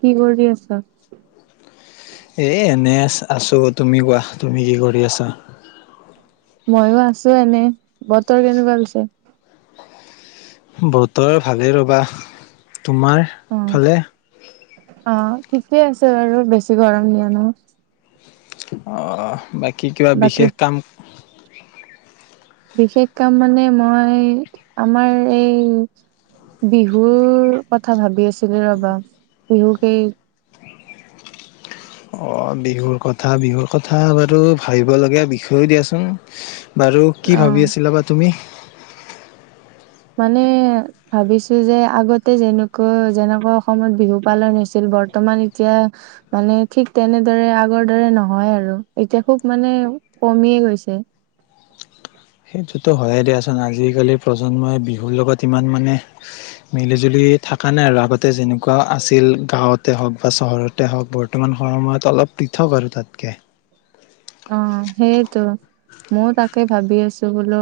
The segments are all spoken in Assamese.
কি কৰি আছা? আছোঁ তুমি কোৱা? তুমি কি কৰি আছা? ময়ো আছো এনে বতৰ কেনেকুৱা গৈছে? বতৰ ভালেই ৰবা, তোমাৰ অ', ফালে? অ' ঠিকে আছে বাৰু বেছি গৰম দিয়া নাই। অ' বাকি? কি কিবা বাকী বিশেষ কাম বিশেষ কাম মানে মই আমাৰ এই বিহুৰ কথা ভাবি আছিলো ৰবা, বিহুক এই অঁ' বিহুৰ কথা, বিহুৰ কথা বাৰু ভাবিবলগীয়া বিষয়েও দিয়াচোন। বাৰু কি অ', ভাবি আছিলা বা তুমি? মানে ভাবিছো যে আগতে যেনেকুৱা-যেনেকুৱা অসমত বিহু পালন হৈছিল, বৰ্তমান এতিয়া মানে ঠিক তেনেদৰে আগৰ দৰে নহয় আৰু এতিয়া খুব মানে কমিয়ে গৈছে। সেইটোতো হয়ে দিয়াচোন আজিকালি প্ৰজন্মই বিহুৰ লগত ইমান মানে মিলি জুলি থকা নাই আৰু আগতে যেনেকুৱা আছিল, গাঁৱতে হওক বা চহৰতে হওক বৰ্তমান সময়ত অলপ পৃথক আৰু তাতকে। অ'সেইটো মইয়ো তাকে ভাবি আছো বোলো,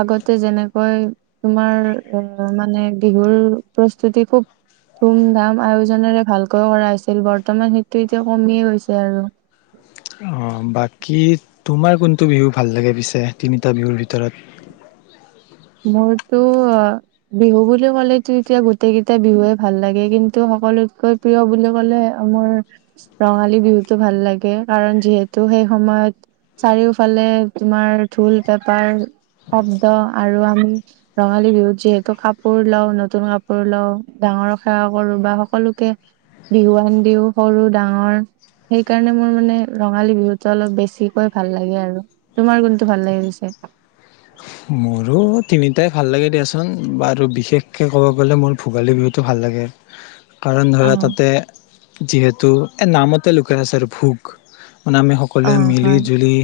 আগতে যেনেকৈ তোমাৰ আহ মানে বিহুৰ প্ৰস্তুতি খুব ধুম-ধাম আয়োজনেৰে ভালকৈ কৰা হৈছিল বৰ্তমান সেইটো এতিয়া কমিয়েই গৈছে আৰু। অঁ' বাকী তোমাৰ কোনটো বিহু ভাল লাগে পিছে তিনিটা বিহুৰ ভিতৰত। মোৰতো বিহু বুলি ক'লেতো এতিয়া গোটেই কেইটা বিহুে ভাল লাগে, কিন্তু সকলোতকৈ প্ৰিয় বুলি ক'লে, মোৰ ৰঙালী বিহুতটো ভাল লাগে কাৰণ যিহেতু সেই সময়ত চাৰিওফালে তোমাৰ ঢোল, পেপাৰ অবদা আৰু আমি ৰঙালী বিহুত যিহেতু কাপোৰ লওঁ, নতুন কাপোৰ লওঁ ডাঙৰক সেৱা কৰো বা সকলোকে বিহুৱান দিও সৰু ডাঙৰ সেইকাৰণে মোৰ মানে ৰঙালী বিহুতো অলপ বেছিকৈ ভাল লাগে, আৰু তোমাৰ কোনটো ভাল লাগে পিছে? মোৰো তিনিটাই ভাল লাগে দিয়াচোন, বাৰু বিশেষকৈ ক'ব গ'লে মোৰ ভোগালী বিহুতটো ভাল লাগে। কাৰণ অ ধৰা তাতে যিহেতু এ নামতে লুকাই আছে ভোগ মানে আমি অ সকলোৱে মিলি হয় জুলি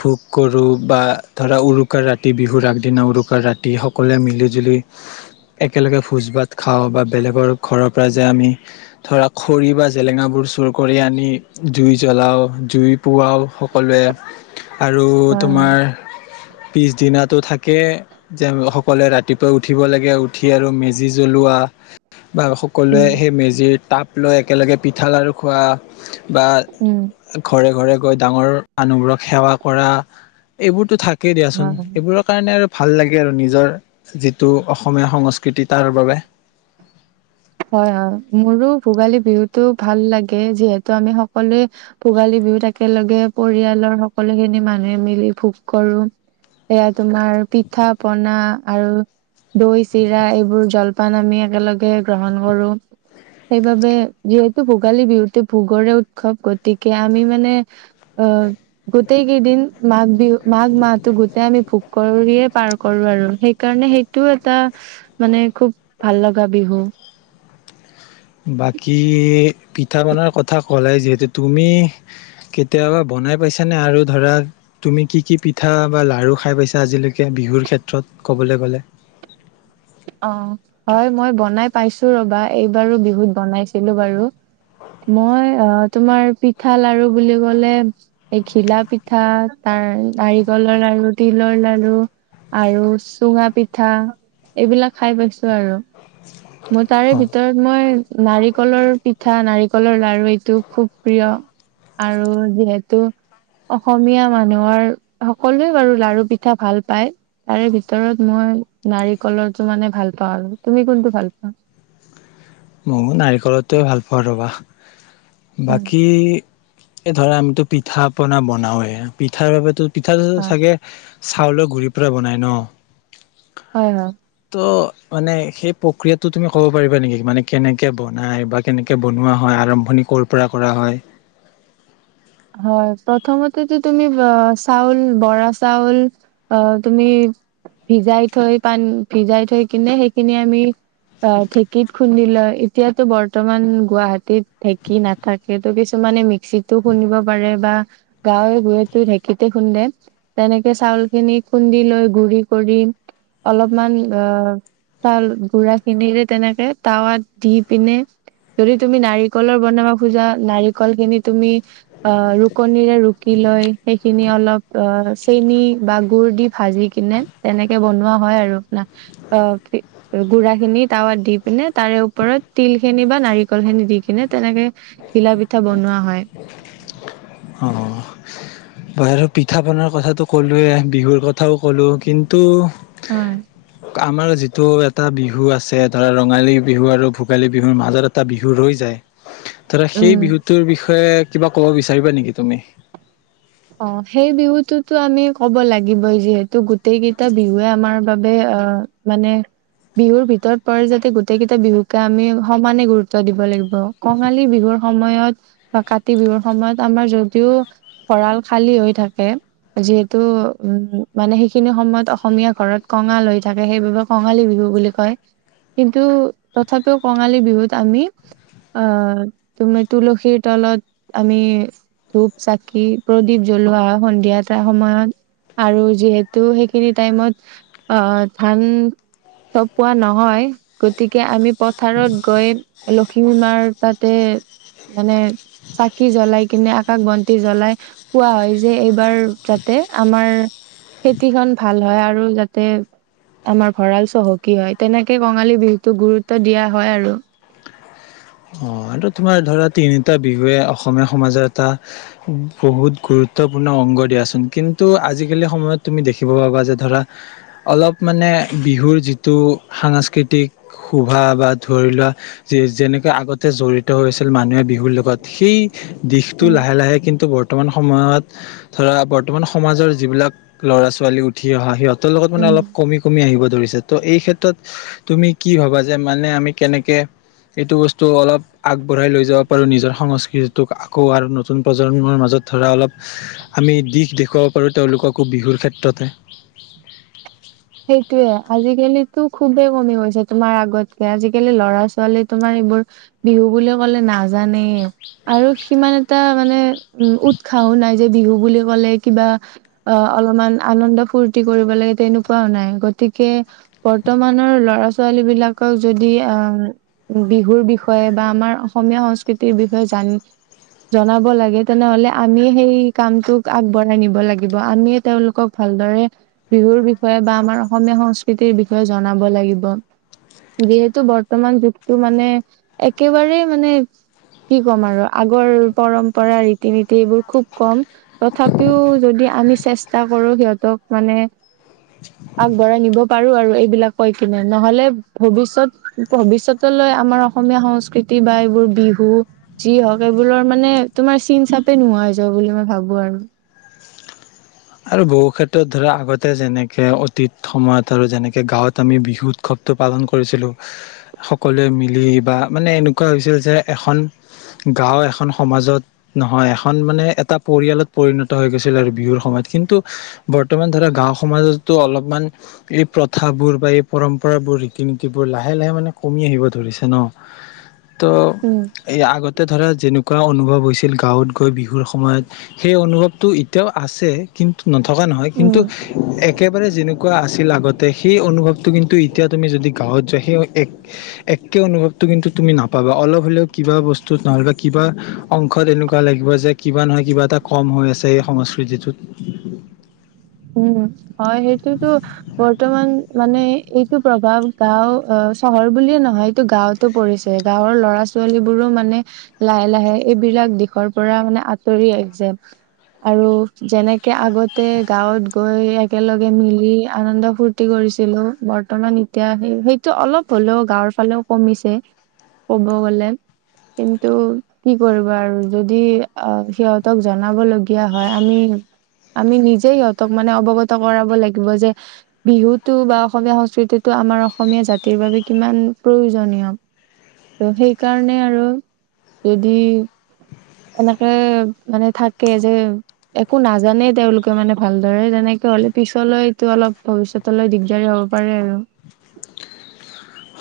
ভোগ কৰোঁ বা ধৰা উৰু উৰুকাৰ ৰাতি বিহুৰ আগদিনা উৰুকাৰ ৰাতি সকলোৱে মিলি জুলি একেলগে ভোজ ভাত খাওঁ বা বেলেগৰ ঘৰত তাৰ পৰা যে আমি ধৰা খৰি বা জেলেঙাবোৰ চুৰ কৰি আনি জুই জ্বলাওঁ জুই পুৱাওঁ সকলোৱে আৰু হয় হয় তোমাৰ পিছদিনোতো থাকে যে সকলোৱে ৰাতিপুৱাই উঠিব লাগে উঠি আৰু মেজি জ্বলোৱা বা উম সকলোৱে সেই মেজিৰ তাপ লৈ একেলগে পিঠা লাড়ু খোৱা বা উম ঘৰে ঘৰে গৈ ডাঙৰ মানুহবোৰক সেৱা কৰা এইবোৰতো থা কেই দিয়াচোন হয় হয় এইবোৰৰ কাৰণে আৰু ভাল লাগে আৰু নিজৰ যিটো অসমীয়া সংস্কৃতি তাৰ বাবে হয় হয় মোৰো ভোগালী বিহুতো ভাল লাগে যিহেতু আমি সকলোৱে ভোগালী বিহুত একেলগে পৰিয়ালৰ সকলো খিনি মানুহে মিলি ভোগ কৰো সেয়া তোমাৰ পিঠা পনা আৰু দৈ চিৰা এইবোৰ জলপান আমি একেলগে গ্ৰহণ কৰো সেইবাবে যিহেতু ভোগালী বিহুটি ভোগৰে উৎসৱ গতিকে আমি মানে অহ গোটেই কেইদিন মাঘ বিহু মাঘ মাহটো গোটেই আমি ফু কৰিয়ে পাৰ কৰো আৰু সেইকাৰণে সেইটোও এটা মানে খুব ভাল লগা বিহু বাকী পিঠা বনাৰ কথা ক'লে যিহেতু তুমি কেতিয়াবা বনাই পাইছানে আৰু ধৰা তুমি কি কি পিঠা বা লাড়ু খাই পাইছা আজিলৈকে বিহুৰ ক্ষেত্ৰত ক'বলৈ গলে অ হয় মই বনাই পাইছো ৰবা এইবাৰো বিহুত বনাইছিলো বাৰু মই অ তোমাৰ পিঠা লাড়ু বুলি কলে এই ঘিলা পিঠা তাৰ নাৰিকলৰ লাড়ু তিলৰ লাড়ু আৰু চুঙা পিঠা এইবিলাক খাই পাইছো আৰু মোৰ তাৰে অ ভিতৰত মই নাৰিকলৰ পিঠা নাৰিকলৰ লাড়ু এইটো খুব প্ৰিয় আৰু যিহেতু অসমীয়া মানুহৰ সকলোৱে বাৰু লাড়ু পিঠা ভাল পায় তাৰে ভিতৰত মই নাৰি কলৰটো মানে ভাল পাও আৰু তুমি কোনটো ভাল পোৱা? মও নাৰিকলতোৱে ভাল পাও ৰবা উম বাকী এই ধৰা আমিতো পিঠা পনা বনাওৱে পিঠাৰ । পিঠা হয় চাগে। চাউলৰ গুৰিৰ পৰা বনাই ন। হয় হয়। ত' মানে সেই প্ৰক্ৰিয়াতো তুমি ক'ব পাৰিবা নেকি? মানে, কেনেকৈ বনায় বা কেনেকৈ বনোৱা হয় আৰম্ভণি ক'ৰ পৰা কৰা হয়? হয় প্ৰথমতেতো অহ তুমি চাউল বৰা চাউল অহ তুমি ভিজাই থৈ পানী ভিজাই থৈ কিনে সেইখিনি আমি ঢেঁকীত খুন্দি লয় এতিয়াতো বৰ্তমান গুৱাহাটীত ঢেকী নাথাকো কিছুমানে । ক্সীটো খুন্দিব [unintelligible] বা গাঁৱে গুড়াটো ঢেঁকীতে খুন্দে তেনেকে চাউল খিনি খুন্দি লৈ গুৰি কৰি অলপমান আহ চাউল গু়ড়া খিনিৰে তেনেকে তাৱাত দি পিনে যদি তুমি নাৰিকলৰ বনাব খোজা নাৰিকল খিনি তুমি [unintelligible] অহ ৰুকনিৰে ৰুকি লৈ সেইখিনি অলপ অহ চেনি বা গুৰ দি ভাজি কিনে তেনেকে বনোৱা হয় আৰু, অহ গু়ড়াখিনি তাৱাত দি পিনে তাৰে ওপৰত তিল খিনি বা নাৰিকল খিনি দি কিনে তেনেকে ঘিলা পিঠা বনোৱা হয়। অ অ বাৰু আৰু পিঠা পনাৰ কথাতোটো ক'লোয়ে, বিহুৰ কথাও কলো কিন্তু। হয় [unintelligible] আমাৰ যিটো এটা বিহু আছে, ধৰা ৰঙালী বিহু আৰু ভোগালী বিহুৰ মাজত এটা বিহু ৰৈ যায়। ধৰা সেই উম বিহুটোৰ বিষয়ে কিব ক'ব বিচাৰিবা? বিচাৰিবা নেকি তুমি? অ সেই বিহুটোতো আমি কব লাগিবই যিহেতু। গোটেই কেইটা বিহুৱে আমাৰ বাবে আহ মানে বিহুৰ ভিতৰত পৰে, যাতে গোটেই কেইটা বিহুকে আমি সমানে গুৰুত্ব দিব লাগিব, কঙালী বিহুৰ সময়ত বা কাতি বিহুৰ সময়ত আমাৰ যিহেতু। ভঁৰাল খালী হৈ থাকে যিহেতু উ মানে সেইখিনি সময়ত অসমীয়া ঘৰত কঙাল হৈ থাকে সেইবাবে কঙালী বিহু বুলি কয় কিন্তু তথাপিও কঙালী বিহুত আমি তমাৰ তুলসীৰ তলত আমি ধূপ চাকি [unintelligible] প্ৰদীপ জ্বলোৱা হয় সন্ধিয়া এাৰ সময়ত আৰু যিহেতু সেইখিনি টাইমত আহ ধান চপোৱা নহয় গতিকে আমি পথাৰত গৈ লখিমী মাৰ তাতে মানে চাকি জ্বলাই কিনে আকাশ বন্তি জ্বলাই [unintelligible] কোৱা হয় যে এইবাৰ যাতে আমাৰ খেতিখন ভাল হয়, আৰু যাতে আমাৰ ভঁৰাল চহকী হয়। তেনেকে কঙালী বিহুতোক গুৰুত্ব দিয়া হয় আৰু। অ আৰু তোমাৰ ধৰা তিনিটা বিহুৱে অসমীয়া সমাজৰ এটা বহুত গুৰুত্বপূৰ্ণ অংগ দিয়াচোন। কিন্তু আজিকালি সময়ত তুমি দেখিব পাবা যে, ধৰা অলপ মানে বিহুৰ যিটো সাংস্কৃতিক শোভা বা ধৰি লোৱা যেনে। আগতে জড়িত হৈছিল, মানুহে বিহুৰ লগত সেই। দিশতটো লাহে লাহে কিন্তু বৰ্তনাম । বৰ্তমান সময়ত, ধৰা বৰ্তমান সমাজৰ যিবিলাক ল'ৰা ছোৱালী উঠি অহা সিহঁতক। সিহঁতৰ লগত মান, উম অলপ কমি কমি আহিব ধৰিছে। ত এই ক্ষেত্ৰত তুমি কি ভাবা যে, মানে আমি কেনেকে এইটো বস্তু। তো অলপ আগবঢ়াই লৈ যাব পাৰোঁ। নিজৰ সংস্কৃতিটোক আকৌ আৰু নতুন প্ৰজন্মৰ মাজত ধৰা অলপ আমি দিশ দেখুৱাব পাৰোঁ তেওঁলোককো বিহুৰ ক্ষেত্ৰতে। সেইটোয়ে আজিকালিটো খুবেই কমি গৈছে, তোমাৰ আগতকে আজিকালি ল'ৰা ছোৱালী তোমাৰ এইবোৰ বিহু বুলি কলে নাজানেই। আৰু সিমান, এটা মানে উ উৎসাহো নাই যে বিহু বুলি ক'লে কিবা অ অলপমান, আনন্দ ফূৰ্তি কৰিব লাগে তেনেকুৱা। পোৱা নাই, গতিকে বৰ্তমানৰ লৰা ছোৱালী বিলাকক যদি আহ বিহুৰ বিষয়ে বা আমাৰ অসমীয়া সংস্কৃতিৰ বিষয়ে জান জনাব লাগে তেনেহলে আমিয়েই সেই কামটোক আগবঢ়াই নিব লাগিব। আমিয়ে তেওঁলোকক ভালদৰে বিহুৰ বিষয়ে। ষয় বা আমাৰ অসমীয়া সংস্কৃতিৰ বিষয়ে জনাব লাগিব। যিহেতু বৰ্তমান যুগতটো মানে একেবাৰেই মানে কি ক'ম আৰু আগৰ পৰম্পৰা ৰীতি নীতি এইবোৰ খুব কম তথাপিও যদি আমি চেষ্টা কৰো সিহঁতক মানে। আগবঢ়াই নিব পাৰো আৰু এইবিলাক কৈ কিনে নহলে ভৱিষ্যত ভৱিষ্যতলৈ আমাৰ অসমীয়া সংস্কৃতি বা এইবোৰ বিহু যি হওক এইবোৰৰ মানে, তোমাৰ চিন চাপে নোহোৱা যোৱা বুলি মই ভাবো আৰু। আৰু বহু ক্ষেত্ৰত ধৰা আগতে যেনেকে অতীত সময়ত আৰু যেনেকে গাঁৱত আমি বিহু উৎসৱতটো পালন কৰিছিলো, সকলোৱে মিলি বা মানে এনেকুৱা হৈছিল যে এখন গাঁও এখন সমাজত নহয় এখন মানে এটা পৰিয়ালত পৰিণত হৈ গৈছিল আৰু বিহুৰ সময়ত। কিন্তু বৰ্তমান ধৰা গাঁও সমাজতো অলপমান এই প্ৰথাবোৰ বা এই পৰম্পৰাবোৰ ৰীতি নীতিবোৰ লাহে লাহে মানে কমি আহিব ধৰিছে ন। ত' উম এ আগতে ধৰা যেনেকুৱা। অনুভৱ হৈছিল গাঁৱত গৈ বিহুৰ সময়ত সেই অনুভৱটো এতিয়াও আছে। কিন্তু। নথকা নহয়, কিন্তু উম একেবাৰে যে। এনেকুৱা আছিল আগতে সেই অনুভৱটো কিন্তু এতিয়া তুমি যদি গাঁৱত যোৱা সেই এক একে অনুভৱটো কিন্তু তুমি নাপাবা অলপ হ'লেও কিবা বস্তুত নহলে বা কিবা অংশত এনেকুৱা লাগিব যে কিবা নহয় কিবা এটা কম হৈ আছে এই সংস্কৃতিটোত উ উম হয় সেইটোতো বৰ্তমান মানে এইটো প্ৰভাৱ গাও চহৰ বুলিয়ে নহয় এইটো গাঁওতো পৰিছে গাঁৱৰ লৰা ছোৱালী বোৰো মানে লাহে লাহে এইবিলাক দিশৰ পৰা মানে আঁতৰি আহিছে আৰু যেনেকে আগতে গাঁৱত গৈ একেলগে মিলি আনন্দ ফূৰ্তি কৰিছিলো বৰ্তমান এতিয়া সেই সেইটো অলপ হ'লেও গাঁৱৰ ফালেও কমিছে ক'ব গ'লে কিন্তু কি কৰিব আৰু যদি সিহঁতক জনাবলগীয়া হয় আমি আমি সিহঁতক মানে অৱগত কৰাব লাগিব যে বিহুতটো বা অসমীয়া সংস্কৃতিটো আমাৰ অসমীয়া জাতিৰ বাবে কিমান প্ৰয়োজনীয় ত সেইকাৰণে আৰু যদি এনেকে মানে থাকে যে একো নাজানে তেওঁলোকে মানে ভাল ধৰে তেনেকে হলে পিছলৈতটো অলপ ভৱিষ্যতলৈ দিগদাৰী হ'ব পাৰে আৰু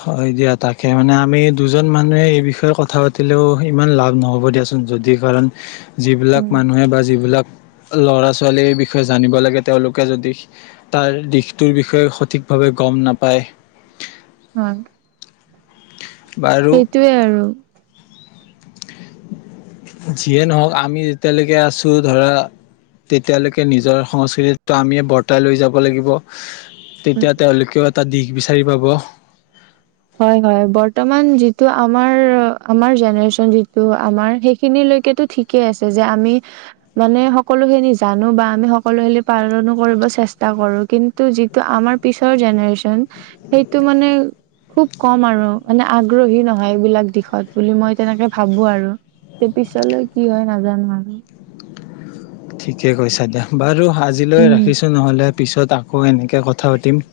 হয় দিয়া তাকে মানে আমি দুজন মানুহে এই বিষয়ে কথা পাতিলেও ইমান লাভ নহ'ব দিয়াচোন যদি কাৰণ যিবিলাক উম, মানুহে বা যিবিলাক লৰা ছোৱালীৰ বিষয়ে জানিব লাগে তেওঁলোকে যদি তাৰ দিশটোৰ বিষয়ে সঠিকভাৱে গম নাপায়। হয়। বাৰু সেইটোৱে আৰু যিয়ে নহওক আমি যেতিয়ালৈকে আছোঁ ধৰা তেতিয়ালৈকে নিজৰ সংস্কৃতিটো আমিয়ে বৰ্তাই লৈ যাব লাগিব। উম, তেতিয়া তেওঁলোকেও এটা দিশ বিচাৰি পাব। হয় হয় বৰ্তমান যিটো আমাৰ আমাৰ জেনেৰেচন যিটো আমাৰ সেইখিনিলৈকো ঠিকেই আছে যে আমি মানে সকলোখিনি জানো বা আমি সকলোখিনি পালনো কৰিব চেষ্টা কৰো কিন্তু যিটো আমাৰ পিছৰ জেনেৰেযন সেইটো মানে খুব কম আৰু মানে আগ্ৰহী নহয় এইবিলাক দিশত বুলি মই তেনেকে ভাবো আৰু তে পিছলৈ কি হয় নাজানো আৰু ঠিকে কৈছা দিয়া বাৰু আজিলৈ উম ৰাখিছোঁ নহ'লে পিছত আকৌ এনেকৈ কথা পাতিম।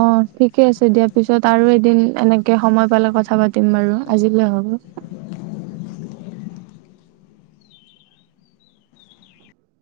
অ ঠিকে আছে দিয়া পিছত আৰু এদিন এনেকে সময় পালে কথা পাতিম বাৰু আজিলৈ হ'ব।